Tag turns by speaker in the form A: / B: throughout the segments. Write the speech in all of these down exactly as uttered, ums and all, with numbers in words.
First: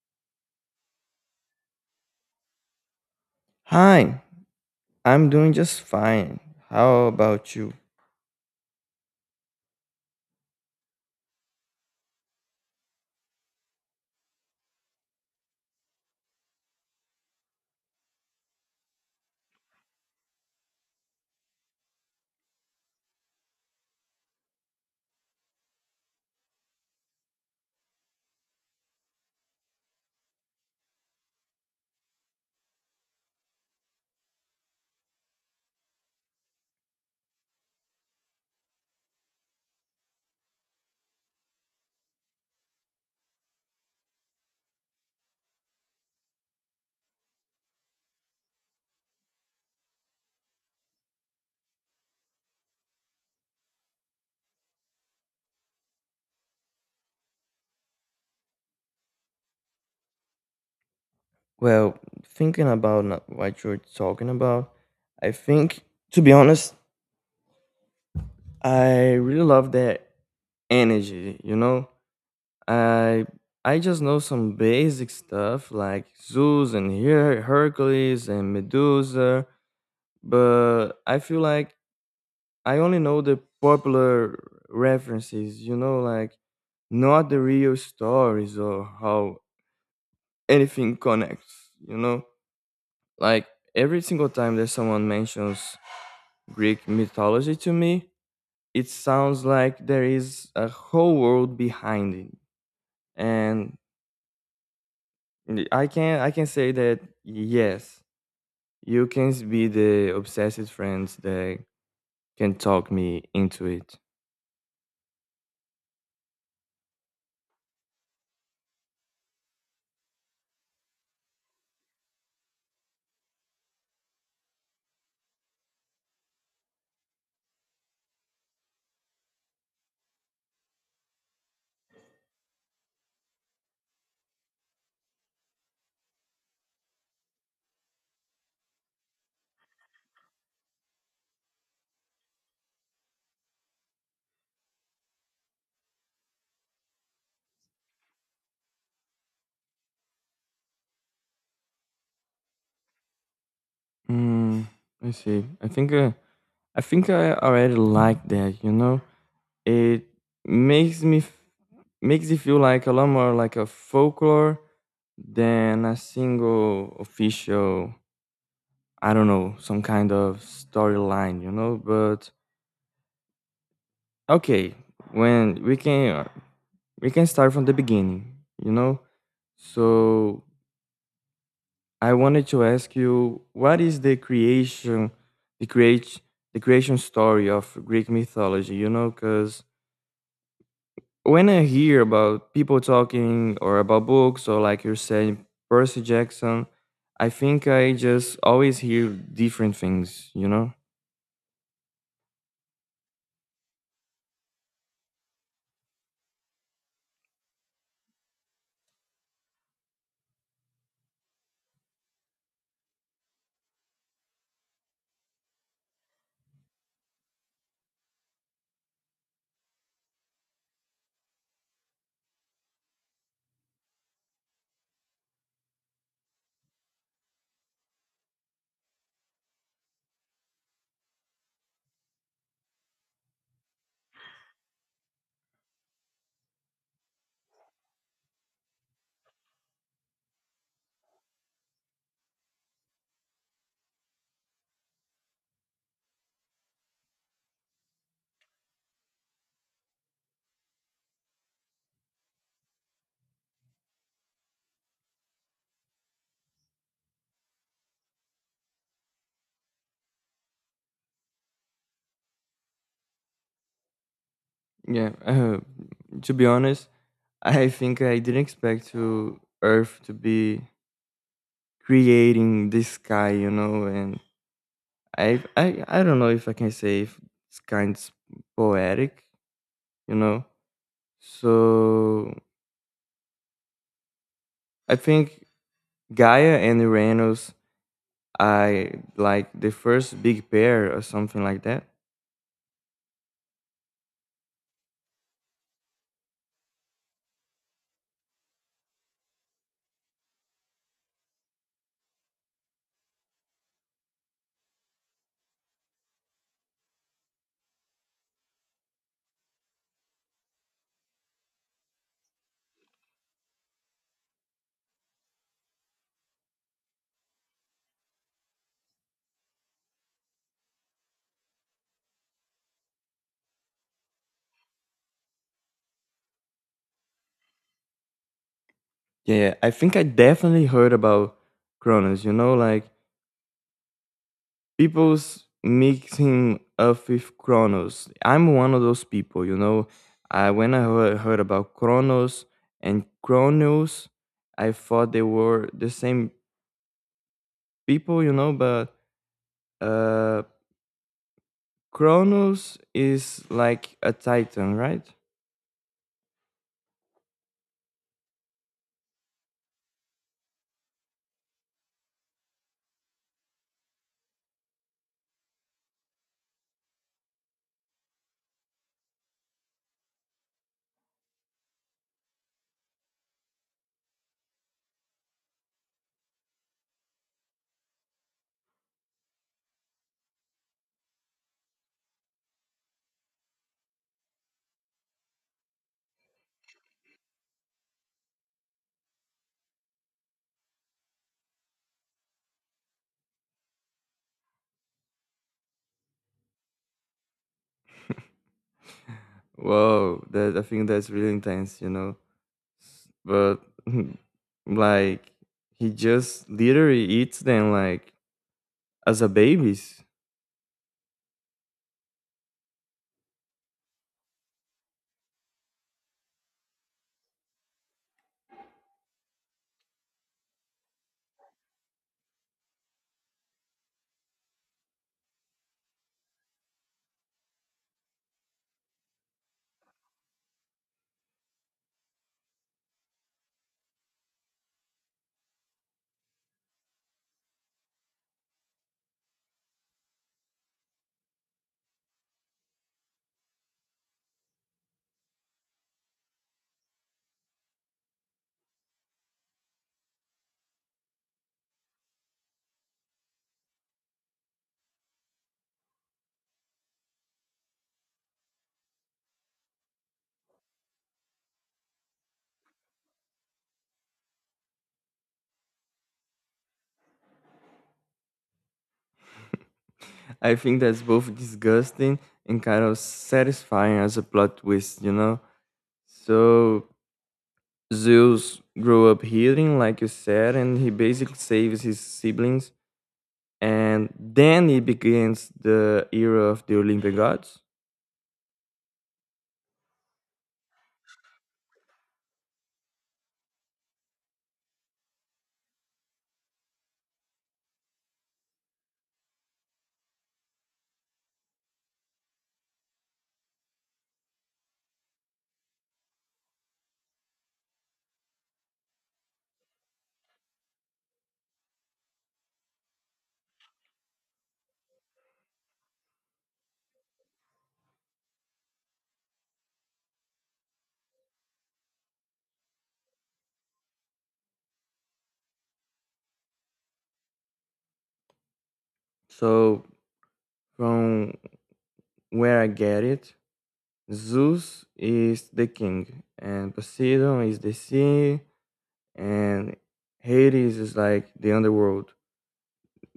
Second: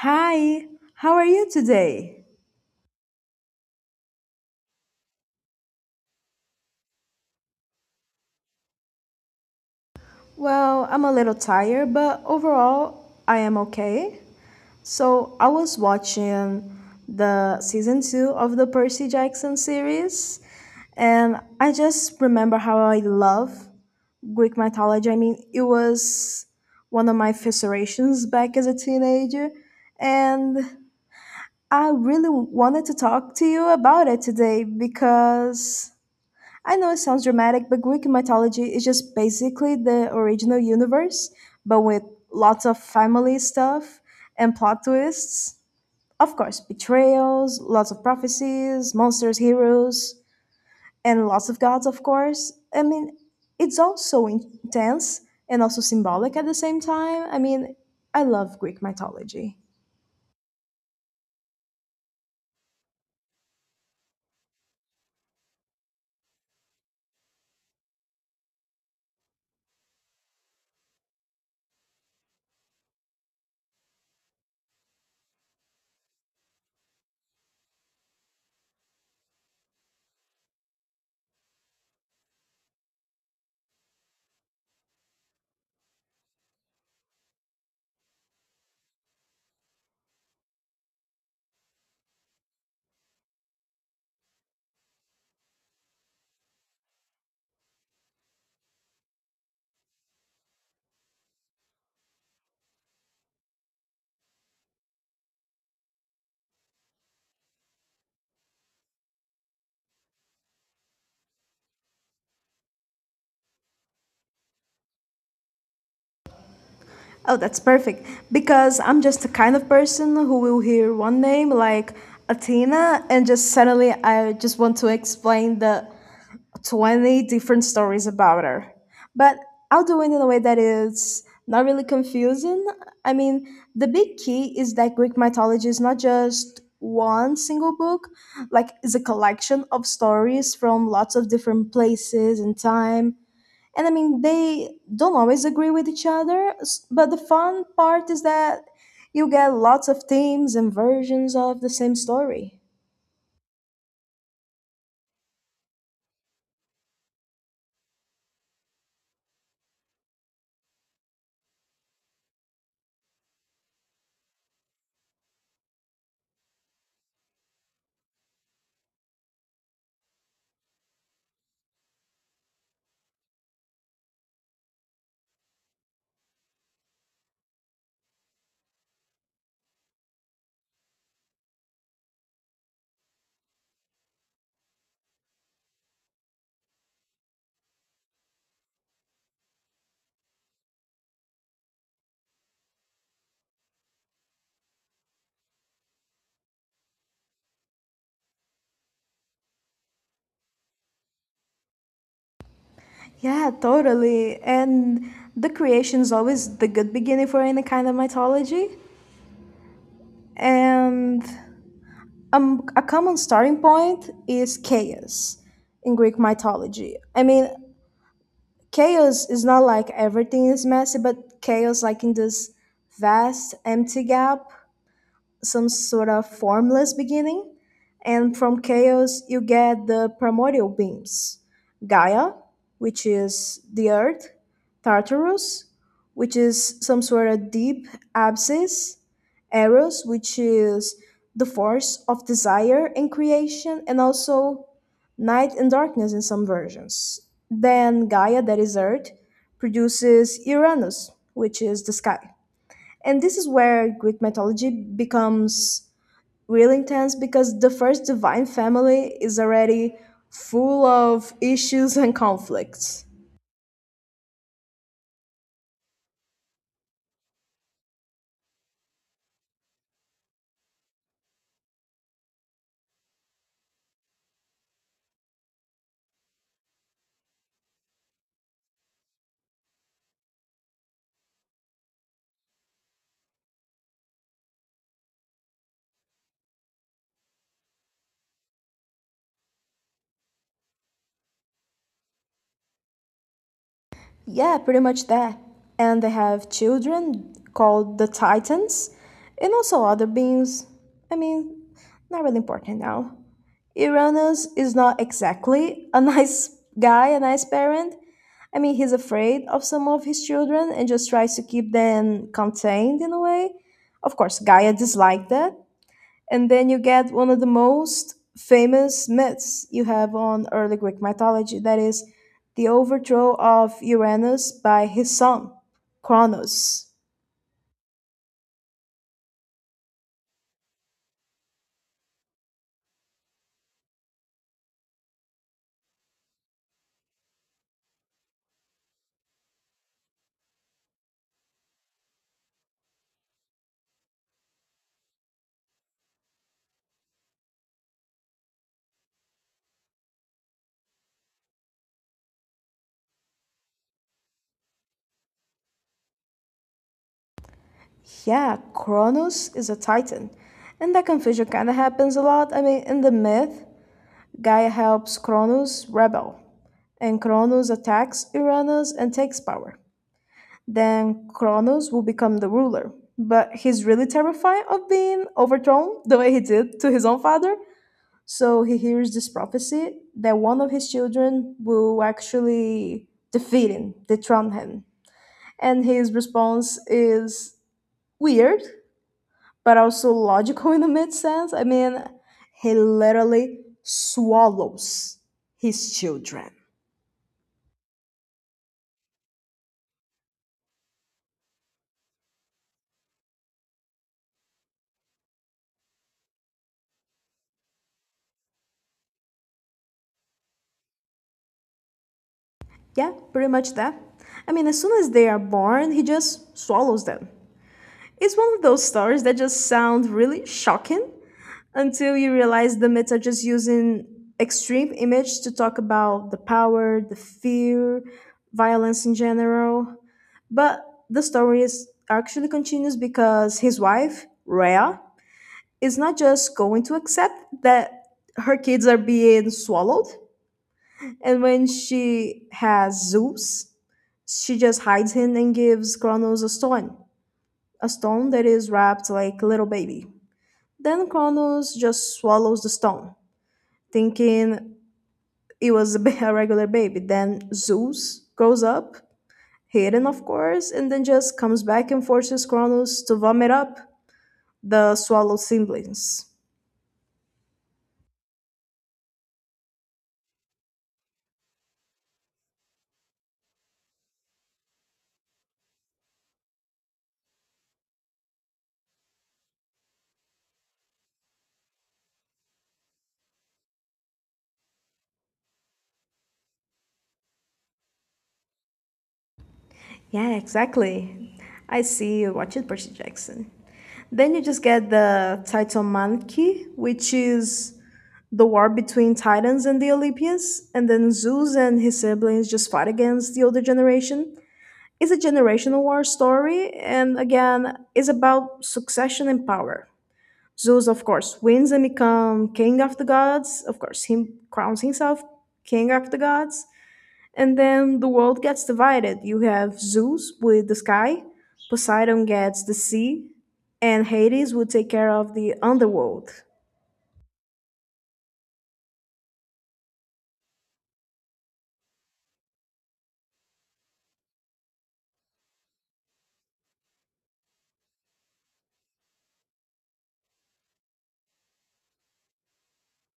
A: Hi, how are you today?
B: Hi, I'm doing just fine. How about you?
A: Well, I'm a little tired, but overall, I am okay. So, I was watching the season two of the Percy Jackson series, and I just remember how I love Greek mythology. I mean, it was one of my fascinations back as a teenager, and I really wanted to talk to you about it today because I know it sounds dramatic, but Greek mythology is just basically the original universe, but with lots of family stuff and plot twists. Of course, betrayals, lots of prophecies, monsters, heroes, and lots of gods, of course. I mean, it's all so intense and also symbolic at the same time. I mean, I love Greek mythology.
B: Well, thinking about n- what you're talking about, I think, to be honest, I really love that energy, you know? I I just know some basic stuff like Zeus and Her- Hercules and Medusa, but I feel like I only know the popular references, you know, like not the real stories or how anything connects, you know? Like every single time that someone mentions Greek mythology to me, it sounds like there is a whole world behind it. And I can I can say that yes, you can be the obsessive friends that can talk me into it.
A: Oh, that's perfect. Because I'm just the kind of person who will hear one name like Athena and just suddenly I just want to explain the twenty different stories about her. But I'll do it in a way that is not really confusing. I mean, the big key is that Greek mythology is not just one single book, like it's a collection of stories from lots of different places and time, and I mean they don't always agree with each other, s- but the fun part is that you get lots of themes and versions of the same story.
B: Hmm. I see. I think uh, I think I already like that, you know? It makes me f- Makes it feel like a lot more like a folklore than a single official, I don't know, some kind of storyline, you know? But okay, when we can uh, we can start from the beginning, you know? So I wanted to ask you what is the creation the create the creation story of Greek mythology, you know, cuz when I hear about people talking or about books or like you're saying Percy Jackson, I think I just always hear different things, you know?
A: Yeah, totally. And the creation is always the good beginning for any kind of mythology. And um, a common starting point is chaos in Greek mythology. I mean, chaos is not like everything is messy, but chaos, like in this vast, empty gap, some sort of formless beginning, and from chaos you get the primordial beings: Gaia, which is the earth, Tartarus, which is some sort of deep abscess, Eros, which is the force of desire and creation, and also night and darkness in some versions. Then Gaia, that is Earth, produces Uranus, which is the sky. And this is where Greek mythology becomes really intense because the first divine family is already full of issues and conflicts.
B: Yeah. Uh, to be honest, I think I didn't expect to Earth to be creating this sky, you know, and I I I don't know if I can say if it's kind of poetic, you know. So I think Gaia and Uranus I like the first big pair or something like that.
A: Yeah, pretty much that. And they have children called the Titans and also other beings. I mean, not really important now. Uranus is not exactly a nice guy, a nice parent. I mean, he's afraid of some of his children and just tries to keep them contained in a way. Of course, Gaia disliked that. And then you get one of the most famous myths you have on early Greek mythology, that is, the overthrow of Uranus by his son, Kronos.
B: Yeah, I think I definitely heard about Kronos, you know, like people's mixing up with Kronos. I'm one of those people, you know. I when I heard, heard about Kronos and Kronos, I thought they were the same people, you know, but uh Kronos is like a titan, right?
A: Yeah, Kronos is a titan. And that confusion kind of happens a lot. I mean, in the myth, Gaia helps Kronos rebel, and Kronos attacks Uranus and takes power. Then Kronos will become the ruler. But he's really terrified of being overthrown the way he did to his own father. So he hears this prophecy that one of his children will actually defeat him, dethrone him. And his response is weird, but also logical in the mid sense. I mean, he literally swallows his children.
B: Whoa, that I think that's really intense, you know. But like he just literally eats them like as a babies.
A: Yeah, pretty much that. I mean, as soon as they are born, he just swallows them. It's one of those stories that just sound really shocking until you realize the myths are just using extreme image to talk about the power, the fear, violence in general. But the story is actually continues because his wife, Rhea, is not just going to accept that her kids are being swallowed. And when she has Zeus, she just hides him and gives Kronos a stone, a stone that is wrapped like a little baby. Then Kronos just swallows the stone, thinking it was a ba- a regular baby. Then Zeus grows up, hidden of course, and then just comes back and forces Kronos to vomit up the swallowed siblings.
B: I think that's both disgusting and kind of satisfying as a plot twist, you know? So Zeus grew up healing, like you said, and he basically saves his siblings. And then he begins the era of the Olympic gods.
A: Yeah, exactly. I see you watch it, Percy Jackson. Then you just get the Titomanchi, which is the war between Titans and the Olympians, and then Zeus and his siblings just fight against the older generation. It's a generational war story, and again, it's about succession and power. Zeus, of course, wins and becomes king of the gods. Of course, he crowns himself king of the gods. And then the world gets divided. You have Zeus with the sky, Poseidon gets the sea, and Hades will take care of the underworld.
B: So, from where I get it, Zeus is the king, and Poseidon is the sea, and Hades is like the underworld.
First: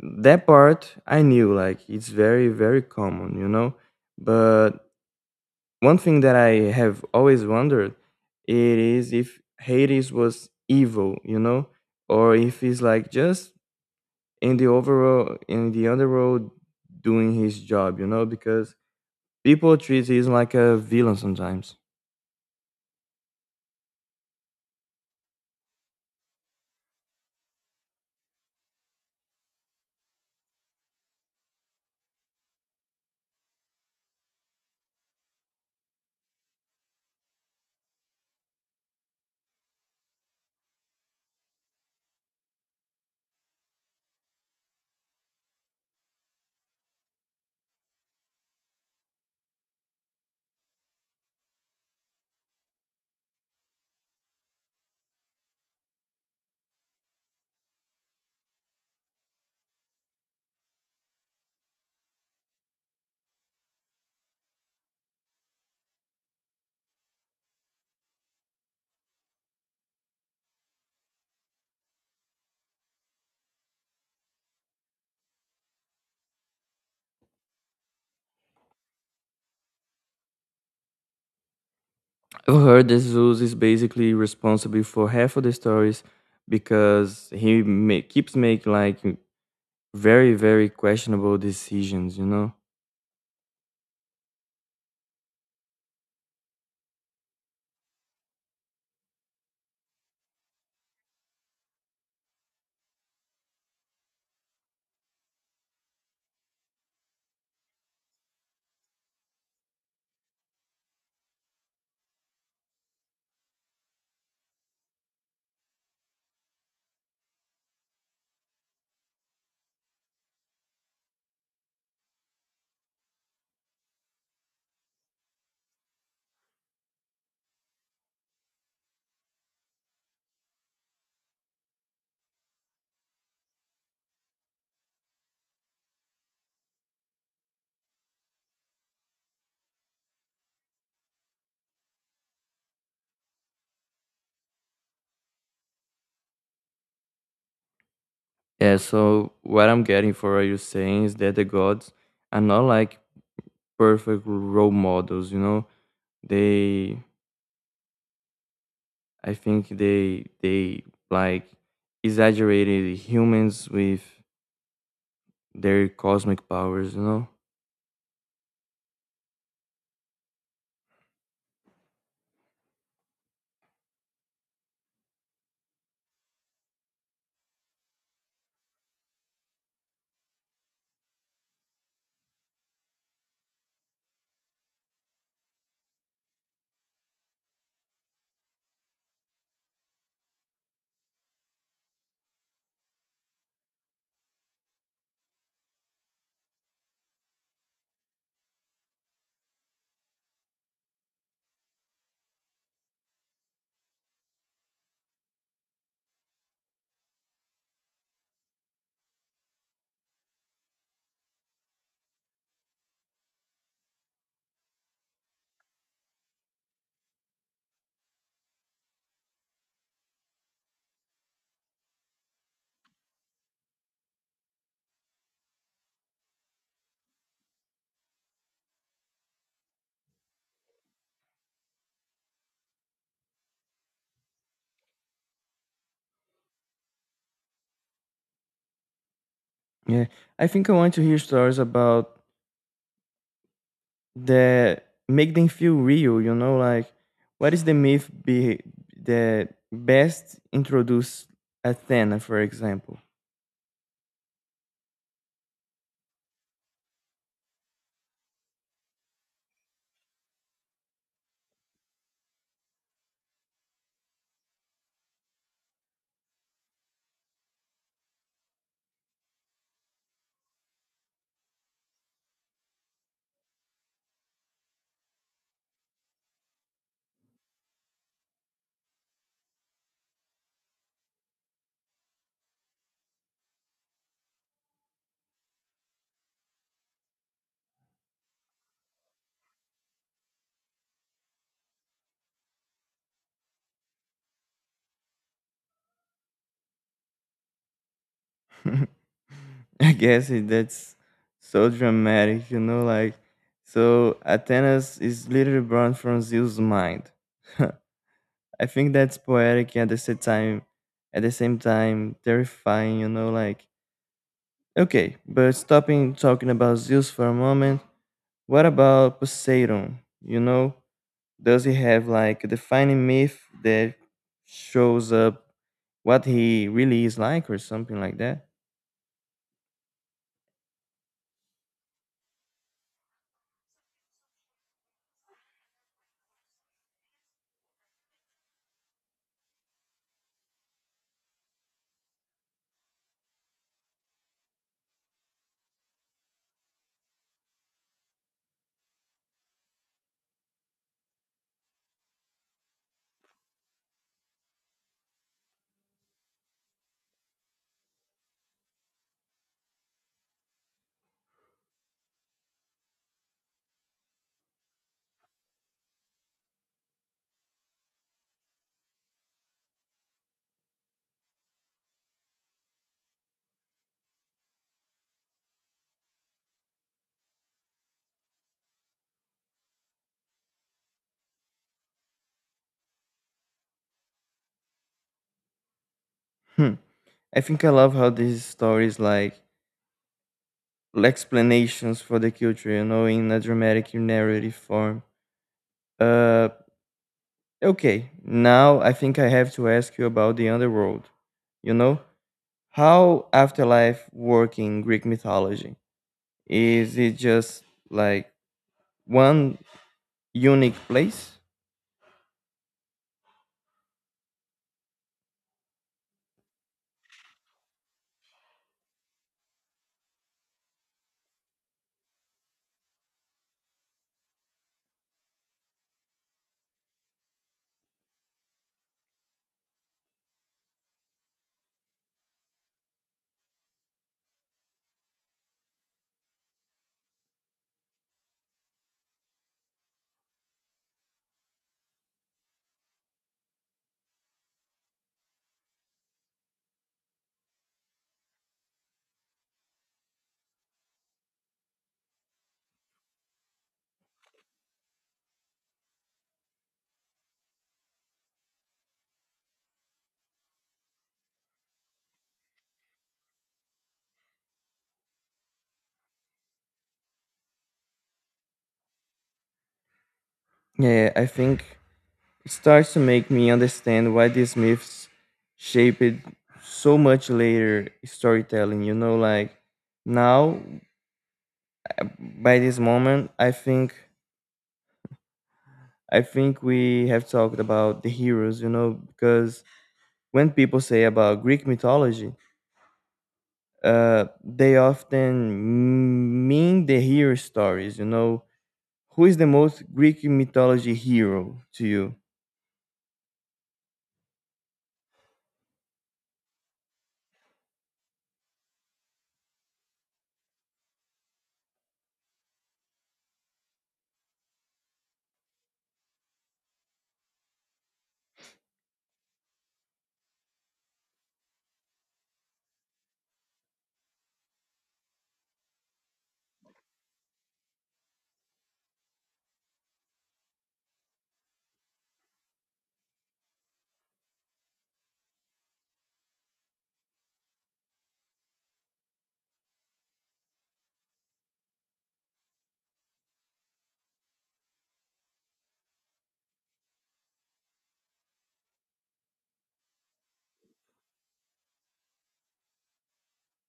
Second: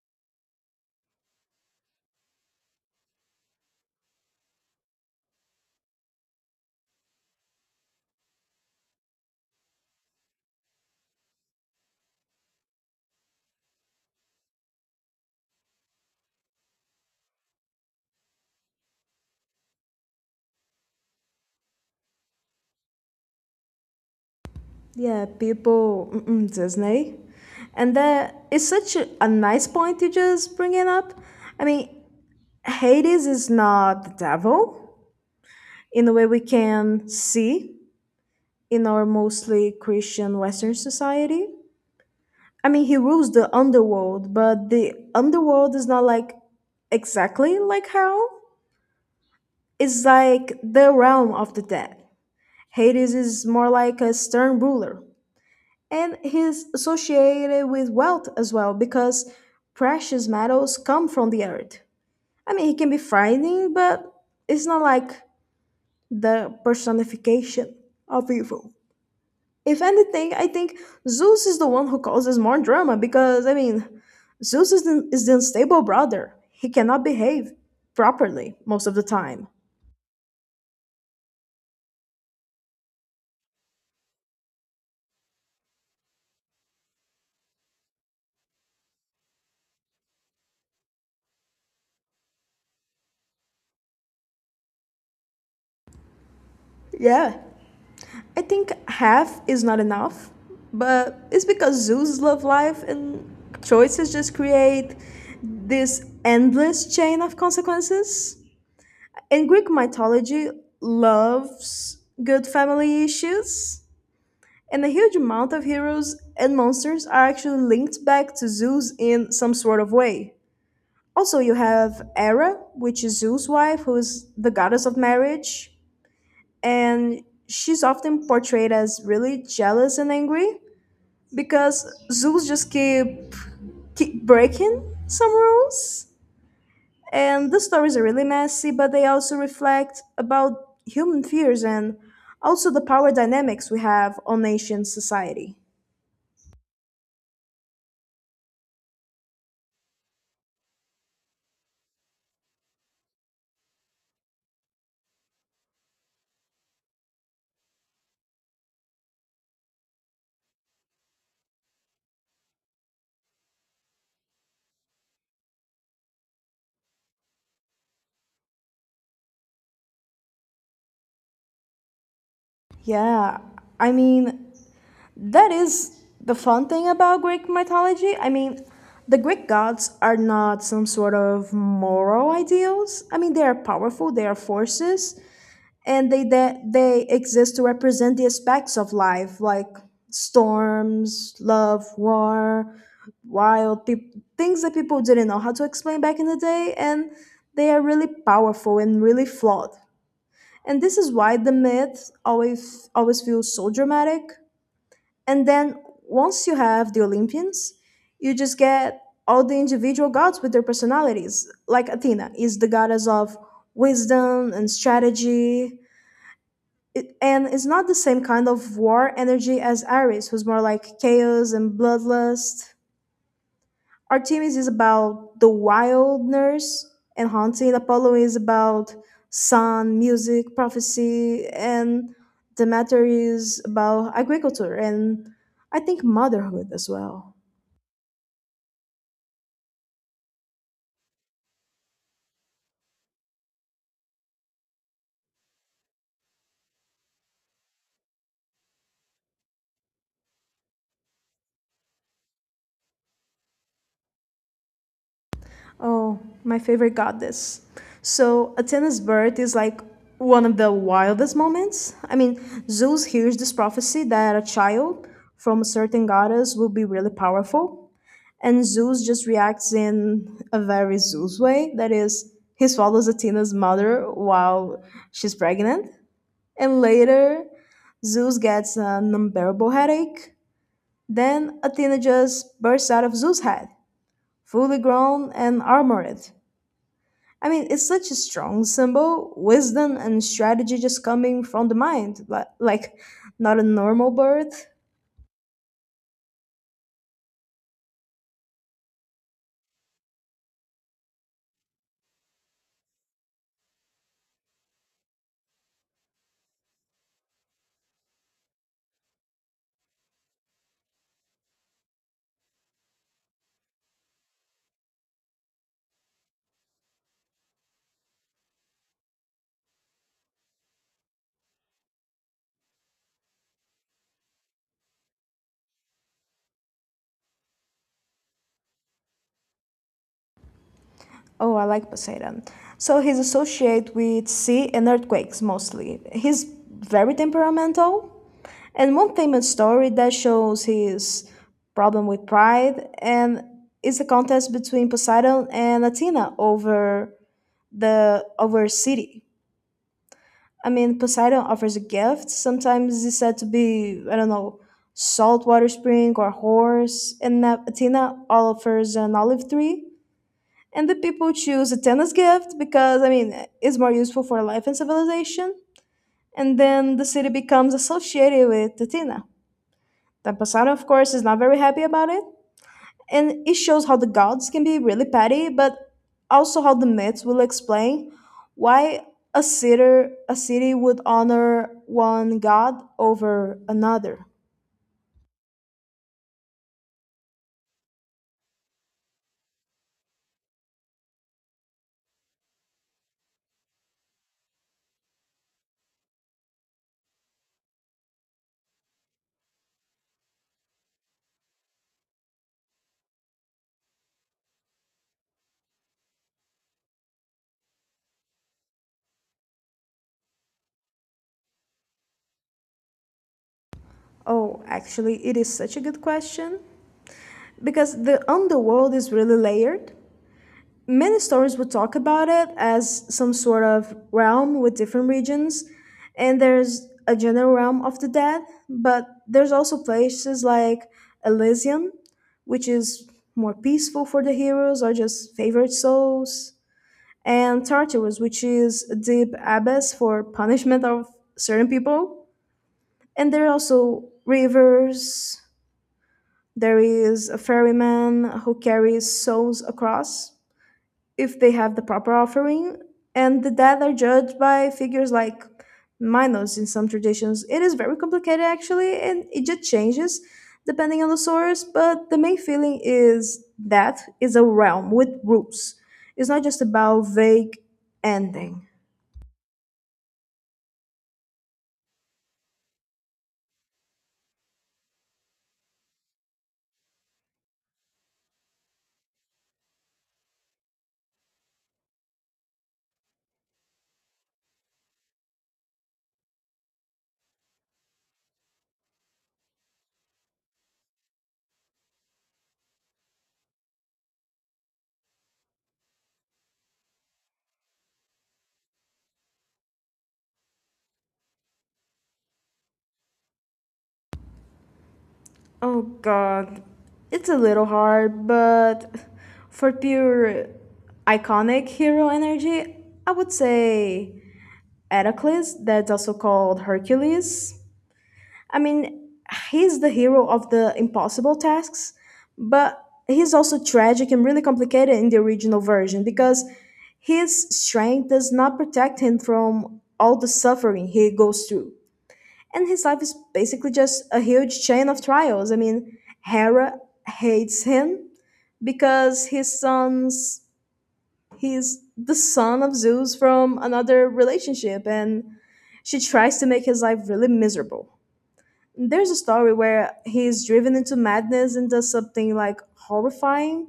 B: That part I knew, like it's very, very common, you know. But one thing that I have always wondered, it is if Hades was evil, you know, or if he's like just in the overall in the underworld doing his job, you know, because people treat him like a villain sometimes.
A: Yeah, people, mm-mm, Disney. And that is such a, a nice point you just bring it up. I mean, Hades is not the devil in the way we can see in our mostly Christian Western society. I mean, he rules the underworld, but the underworld is not like exactly like hell. It's like the realm of the dead. Hades is more like a stern ruler. And he's associated with wealth as well because precious metals come from the earth. I mean, he can be frightening, but it's not like the personification of evil. If anything, I think Zeus is the one who causes more drama because, I mean, Zeus is the, is the unstable brother. He cannot behave properly most of the time.
B: I've heard that Zeus is basically responsible for half of the stories because he ma- keeps making like very, very questionable decisions, you know?
A: Yeah. I think half is not enough, but it's because Zeus love life and choices just create this endless chain of consequences. In Greek mythology, loves good family issues. And a huge amount of heroes and monsters are actually linked back to Zeus in some sort of way. Also, you have Hera, which is Zeus' wife, who is the goddess of marriage, and she's often portrayed as really jealous and angry because Zeus just keep keep breaking some rules. And the stories are really messy, but they also reflect about human fears and also the power dynamics we have on nation society.
B: Yeah, so what I'm getting for what you're saying is that the gods are not like perfect role models, you know? They, I think they, they like exaggerated humans with their cosmic powers, you know?
A: Yeah, I mean, that is the fun thing about Greek mythology. I mean, the Greek gods are not some sort of moral ideals. I mean, they are powerful, they are forces, and they they, they exist to represent the aspects of life like storms, love, war, wild peop things that people didn't know how to explain back in the day, and they are really powerful and really flawed. And this is why the myth always always feels so dramatic. And then once you have the Olympians, you just get all the individual gods with their personalities. Like Athena is the goddess of wisdom and strategy. It, and it's not the same kind of war energy as Ares, who's more like chaos and bloodlust. Artemis is about the wilderness and hunting. Apollo is about sun, music, prophecy, and Demeter is about agriculture and I think motherhood as well.
B: Yeah, I think I want to hear stories about that make them feel real, you know, like what is the myth be that best introduce Athena, for example.
A: Oh, my favorite goddess. So Athena's birth is like one of the wildest moments. I mean, Zeus hears this prophecy that a child from a certain goddess will be really powerful. And Zeus just reacts in a very Zeus way. That is, he swallows Athena's mother while she's pregnant. And later, Zeus gets an unbearable headache. Then Athena just bursts out of Zeus' head, fully grown and armored. I mean, it's such a strong symbol, wisdom and strategy just coming from the mind, li- like not a normal birth.
B: I guess it, that's so dramatic, you know, like so Athena is literally born from Zeus mind. I think that's poetic and at the same time at the same time terrifying, you know. Like okay, but stopping talking about Zeus for a moment, what about Poseidon, you know? Does he have like a defining myth that shows up what he really is like or something like that?
A: Oh, I like Poseidon. So he's associated with sea and earthquakes mostly. He's very temperamental. And one famous story that shows his problem with pride and is the contest between Poseidon and Athena over the over a city. I mean, Poseidon offers a gift. Sometimes it's said to be, I don't know, saltwater spring or horse, and Na- Athena offers an olive tree, and the people choose a tennis gift because I mean it's more useful for life and civilization. And then the city becomes associated with Athena. The Poseidon, of course, is not very happy about it, and it shows how the gods can be really petty, but also how the myths will explain why a city a city would honor one god over another.
B: Hmm. I think I love how these stories like explanations for the culture, you know, in a dramatic narrative form. Uh okay, now I think I have to ask you about the underworld. You know? How afterlife work in Greek mythology? Is it just like one unique place?
A: Oh, actually, it is such a good question because the underworld is really layered. Many stories would talk about it as some sort of realm with different regions, and there's a general realm of the dead, but there's also places like Elysium, which is more peaceful for the heroes or just favored souls, and Tartarus, which is a deep abyss for punishment of certain people. And there are also rivers. There is a ferryman who carries souls across if they have the proper offering, and the dead are judged by figures like Minos in some traditions. It is very complicated actually, and it just changes depending on the source, but the main feeling is that is a realm with rules. It's not just about vague ending.
B: Yeah, I think it starts to make me understand why these myths shaped so much later storytelling, you know, like now by this moment I think I think we have talked about the heroes, you know, because when people say about Greek mythology, uh, they often mean the hero stories, you know. Who is the most Greek mythology hero to you?
A: Oh god. It's a little hard, but for pure iconic hero energy, I would say Heracles, that's also called Hercules. I mean, he's the hero of the impossible tasks, but he's also tragic and really complicated in the original version because his strength does not protect him from all the suffering he goes through. And his life is basically just a huge chain of trials. I mean, Hera hates him because his son's he's the son of Zeus from another relationship, and she tries to make his life really miserable. There's a story where he is driven into madness and does something like horrifying.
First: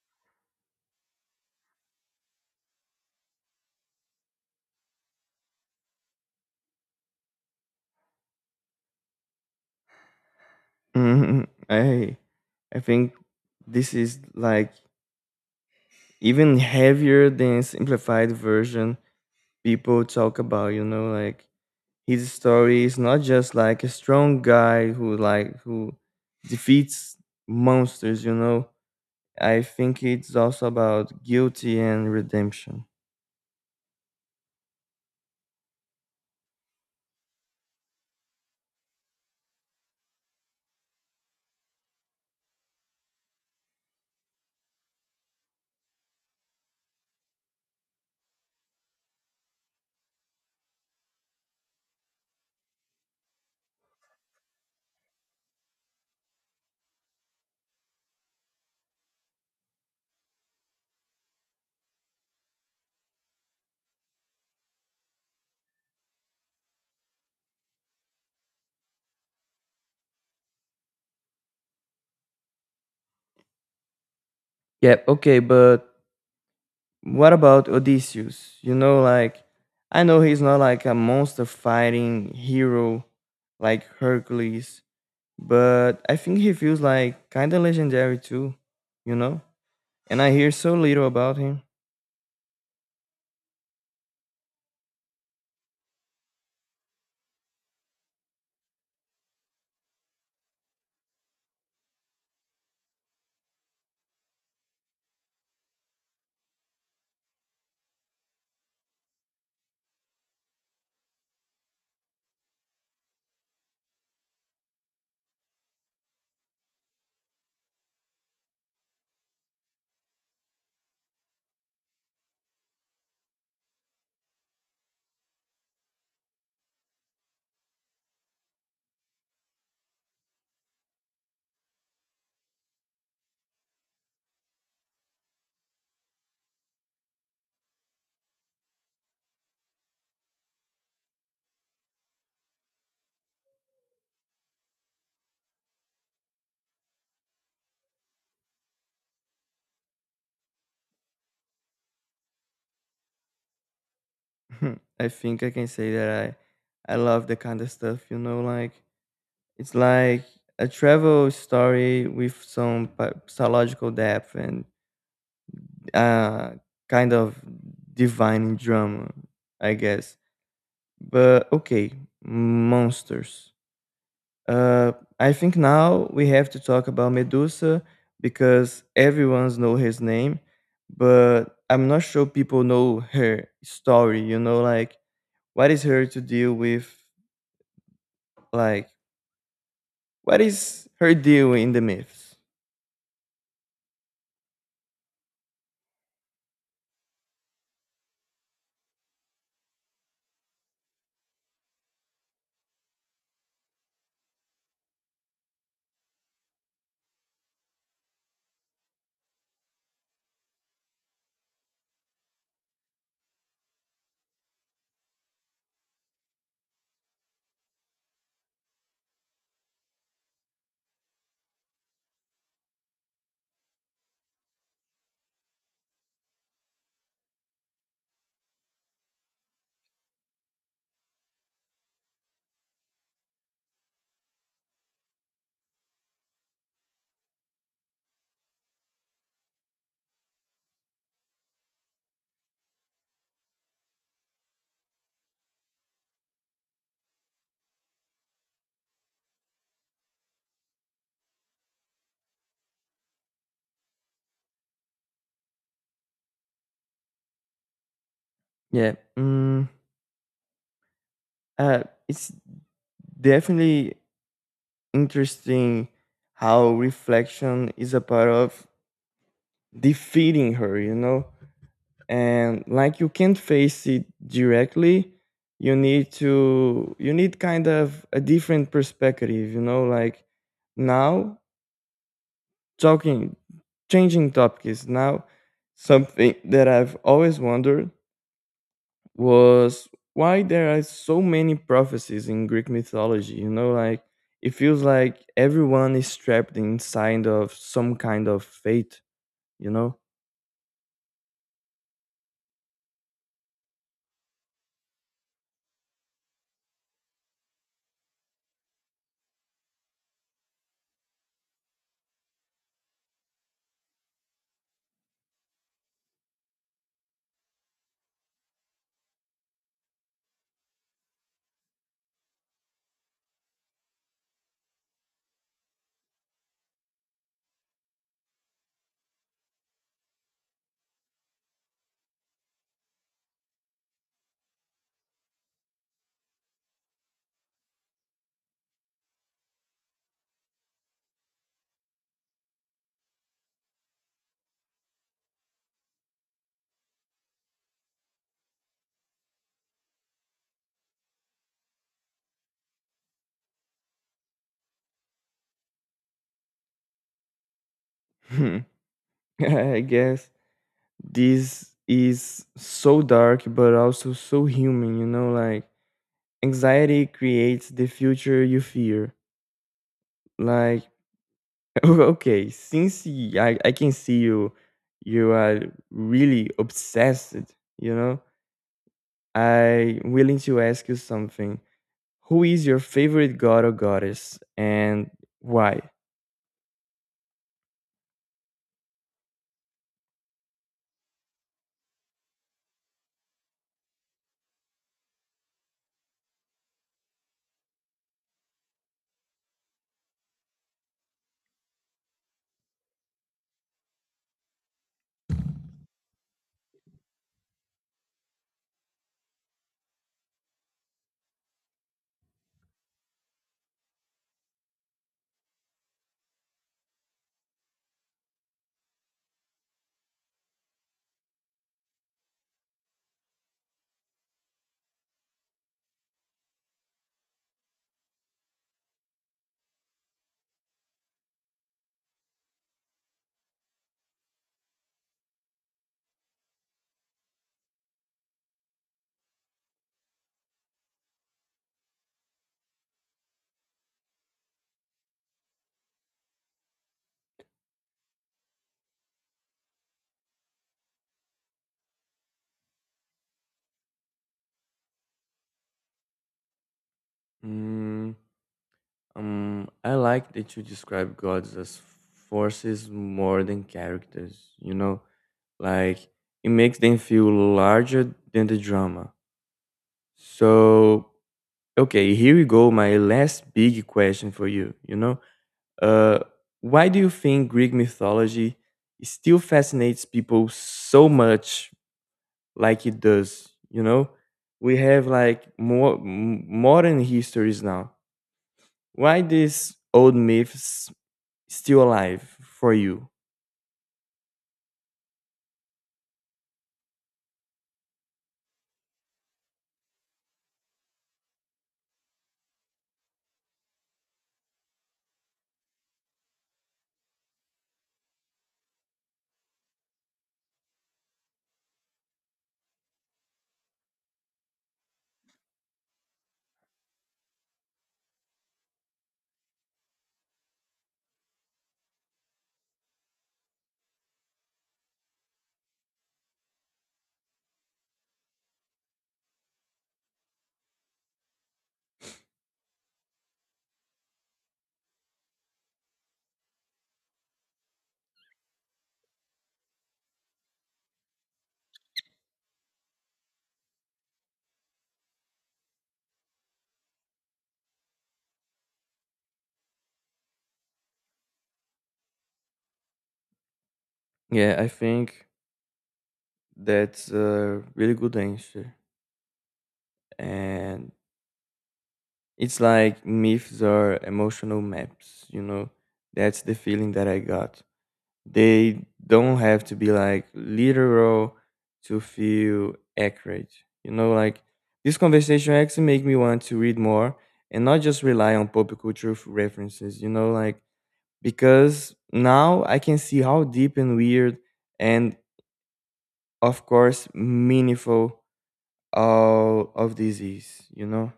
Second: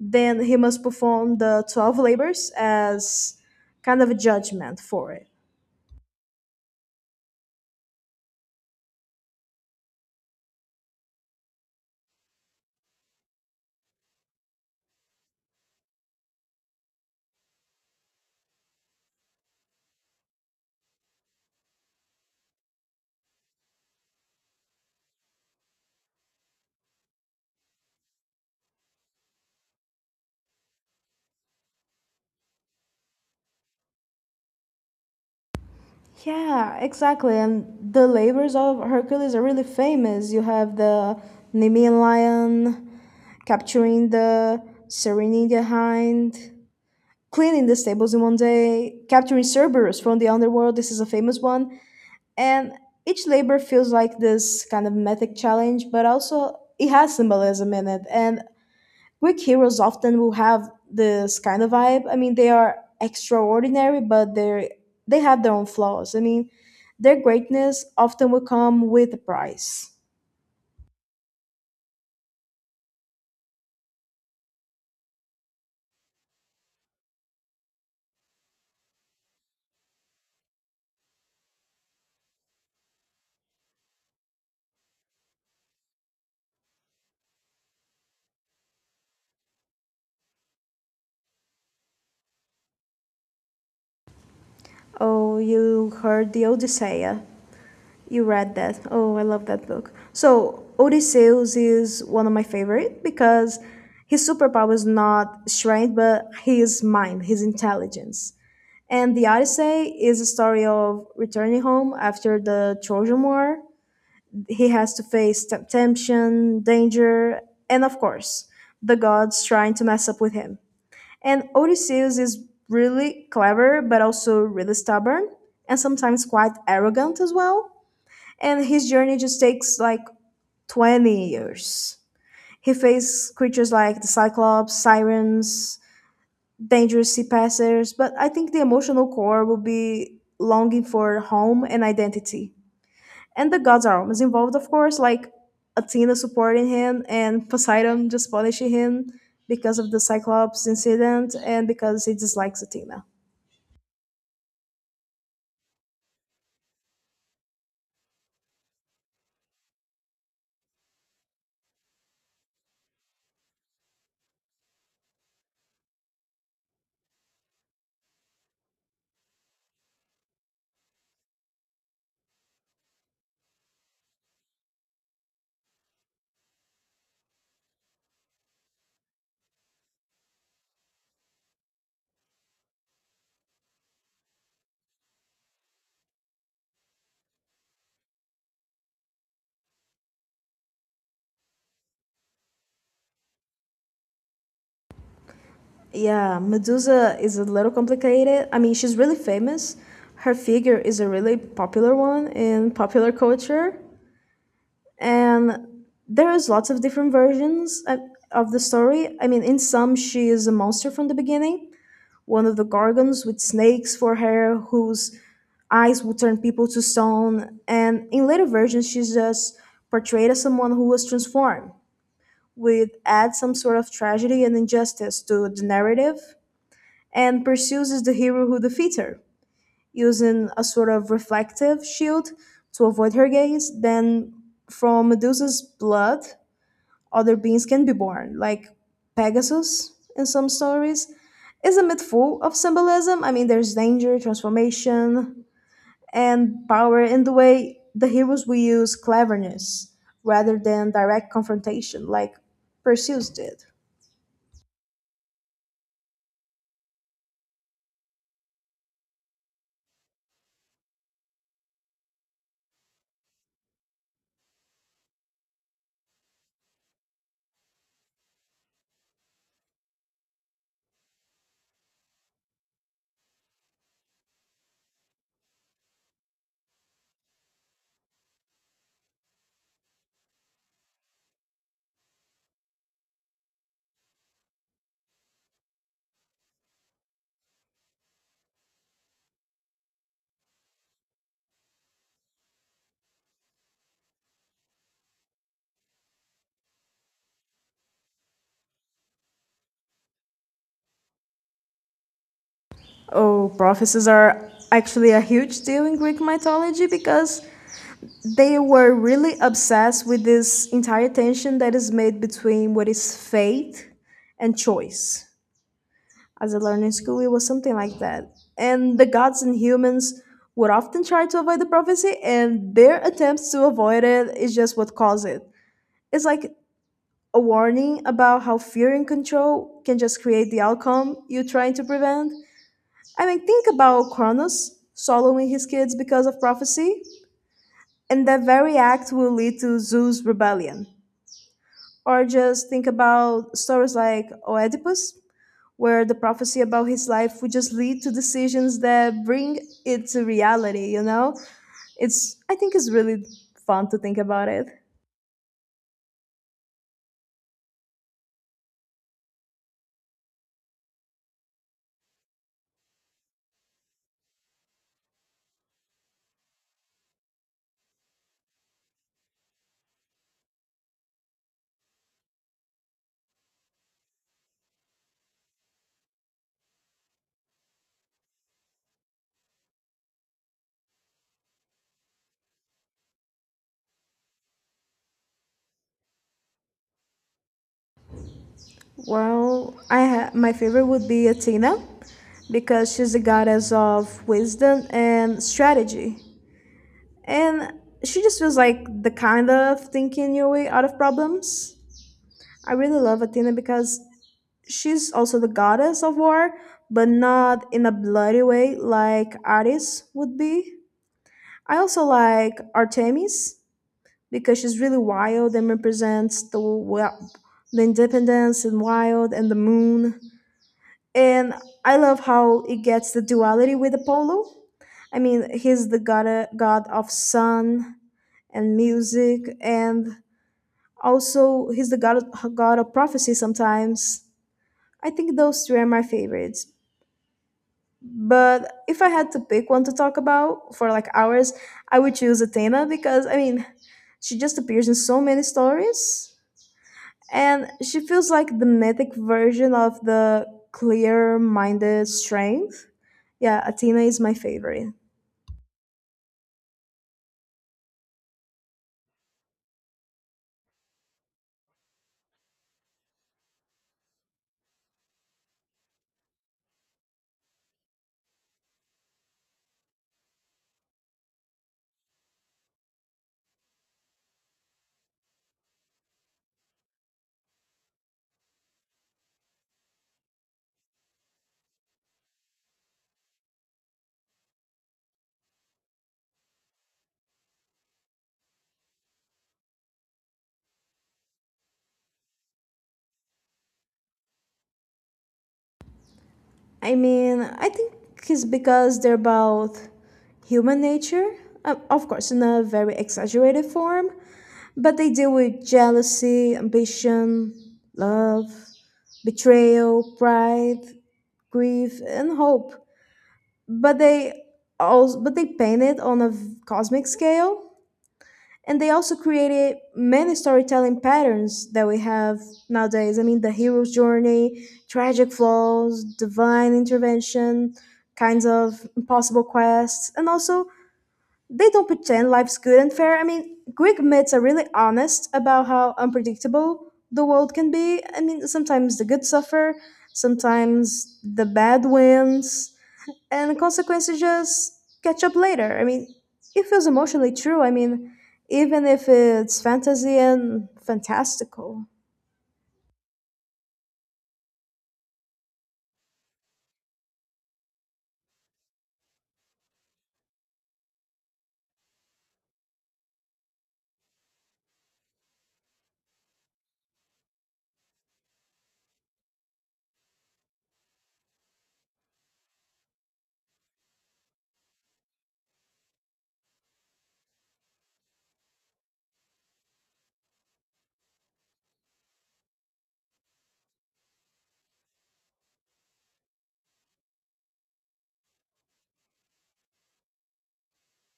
A: Then he must perform the twelve labors as kind of a judgment for it.
B: Mhm. I I think this is like even heavier than simplified version people talk about, you know, like his story is not just like a strong guy who like who defeats monsters, you know. I think it's also about guilty and redemption.
A: Yeah, exactly. And the labors of Hercules are really famous. You have the Nemean lion, capturing the Serenidia hind, cleaning the stables in one day, capturing Cerberus from the underworld. This is a famous one. And each labor feels like this kind of mythic challenge, but also it has symbolism in it. And Greek heroes often will have this kind of vibe. I mean, they are extraordinary, but they they have their own flaws. I mean, their greatness often will come with a price.
B: Yeah, okay, but what about Odysseus, you know, like I know he's not like a monster fighting hero like Hercules, but I think he feels like kind of legendary too, you know, and I hear so little about him.
A: Oh, you heard the Odyssey. You read that. Oh, I love that book. So, Odysseus is one of my favorite because his superpower is not strength, but his mind, his intelligence. And the Odyssey is a story of returning home after the Trojan War. He has to face temptation, danger, and of course, the gods trying to mess up with him. And Odysseus is really clever, but also really stubborn, and sometimes quite arrogant as well, and his journey just takes like twenty years. He faced creatures like the Cyclops, Sirens, dangerous sea passers, but I think the emotional core will be longing for home and identity. And the gods are always involved, of course, like Athena supporting him and Poseidon just punishing him because of the Cyclops incident and because he dislikes Athena.
B: I think I can say that I I love the kind of stuff, you know, like it's like a travel story with some pa- psychological depth and uh kind of divine drama, I guess. But okay, monsters. Uh I think now we have to talk about Medusa because everyone's know his name, but I'm not sure people know her story, you know, like what is her to deal with? Like, what is her deal in the myths?
A: Yeah, Medusa is a little complicated. I mean, she's really famous. Her figure is a really popular one in popular culture, and there is lots of different versions of of the story. I mean, in some, she is a monster from the beginning, one of the Gorgons with snakes for hair, whose eyes will turn people to stone. And in later versions, she's just portrayed as someone who was transformed, with add some sort of tragedy and injustice to the narrative, and pursues the hero who defeats her, using a sort of reflective shield to avoid her gaze. Then, from Medusa's blood, other beings can be born, like Pegasus in some stories. Is a myth full of symbolism. I mean, there's danger, transformation, and power in the way the heroes will use cleverness rather than direct confrontation, like Perseus did.
B: Yeah, mm, uh, it's definitely interesting how reflection is a part of defeating her, you know? And like you can't face it directly, you need to, you need kind of a different perspective, you know? Like now, talking, changing topics now, something that I've always wondered was why there are so many prophecies in Greek mythology. You know, like it feels like everyone is trapped inside of some kind of fate, you know?
A: Oh, prophecies are actually a huge deal in Greek mythology because they were really obsessed with this entire tension that is made between what is fate and choice. As I learned in school, it was something like that. And the gods and humans would often try to avoid the prophecy, and their attempts to avoid it is just what caused it. It's like a warning about how fear and control can just create the outcome you're trying to prevent. I mean, think about Kronos swallowing his kids because of prophecy, and that very act will lead to Zeus' rebellion. Or just think about stories like Oedipus, where the prophecy about his life would just lead to decisions that bring it to reality, you know? It's I think it's really fun to think about it.
B: Hmm. I guess this is so dark, but also so human, you know? Like anxiety creates the future you fear. Like, okay, since y- I, I can see you, you are really obsessed, you know? I'm willing to ask you something. Who is your favorite god or goddess and why?
A: Well, I ha- my favorite would be Athena because she's the goddess of wisdom and strategy. And she just feels like the kind of thinking your way out of problems. I really love Athena because she's also the goddess of war, but not in a bloody way like Ares would be. I also like Artemis because she's really wild and represents the well, the independence and wild and the moon. And I love how it gets the duality with Apollo. I mean, he's the god god of sun and music, and also he's the god god of prophecy sometimes. I think those three are my favorites. But if I had to pick one to talk about for like hours, I would choose Athena because I mean, she just appears in so many stories and she feels like the mythic version of the clear minded strength. Yeah, Athena is my favorite.
B: Mm, um, I like that you describe gods as forces more than characters, you know? Like, it makes them feel larger than the drama. So, okay, here we go. My last big question for you, you know? Uh, why do you think Greek mythology still fascinates people so much like it does, you know? We have like more m- modern histories now. Why these old myths still alive for you?
A: I mean, I think it's because they're about human nature, um, of course, in a very exaggerated form. But they deal with jealousy, ambition, love, betrayal, pride, grief, and hope. But they also but they paint it on a v- cosmic scale. And they also created many storytelling patterns that we have nowadays. I mean, the hero's journey, tragic flaws, divine intervention, kinds of impossible quests, and also they don't pretend life's good and fair. I mean, Greek myths are really honest about how unpredictable the world can be. I mean, sometimes the good suffer, sometimes the bad wins, and consequences just catch up later. I mean, it feels emotionally true. I mean, even if it's fantasy and fantastical.
B: Yeah, I think that's a really good answer, and it's like myths are emotional maps, you know. That's the feeling that I got. They don't have to be like literal to feel accurate. You know, like this conversation actually make me want to read more and not just rely on pop culture f- references, you know, like because now I can see how deep and weird and of course meaningful all of this is, you know?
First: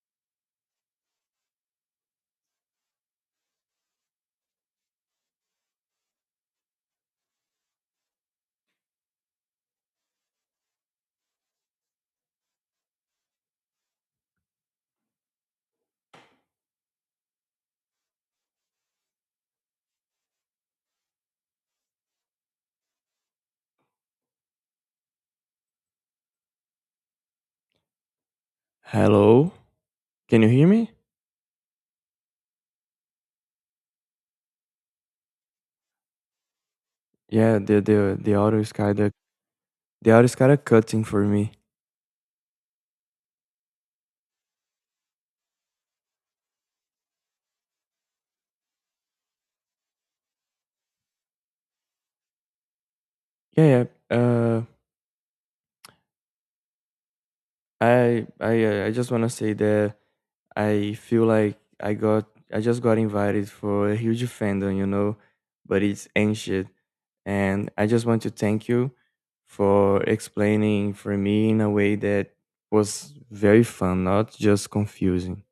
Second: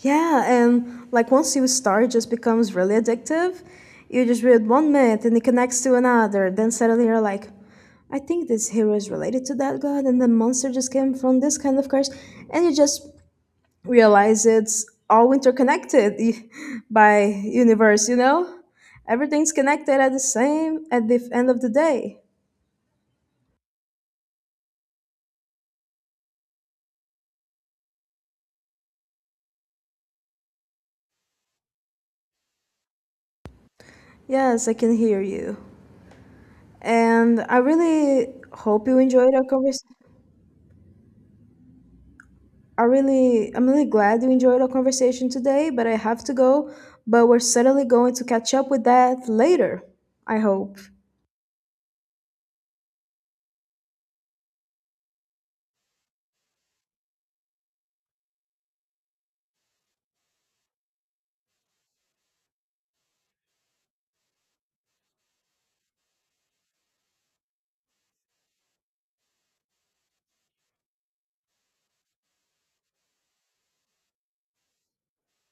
A: Yeah, and like once you start, it just becomes really addictive. You just read one myth and it connects to another. Then suddenly you're like, I think this hero is related to that god, and the monster just came from this kind of curse. And you just realize it's all interconnected by universe, you know? Everything's connected at the same at the end of the day.
B: Hello? Can you hear me?
A: Yes, I can hear you. And
B: Yeah,
A: I
B: the the
A: really
B: the audio is
A: hope you
B: kinda
A: enjoyed our conversation.
B: the audio is kinda cutting for me.
A: I really, I'm really glad you enjoyed our conversation today, but I have to go. But we're certainly going to catch up with that later, I hope.
B: Yeah, yeah. Uh I I uh, I just want to say that I feel like I got I just got invited for a huge fandom, you know, but it's ancient, and I just want to thank you for explaining for me in a way that was very fun, not just confusing.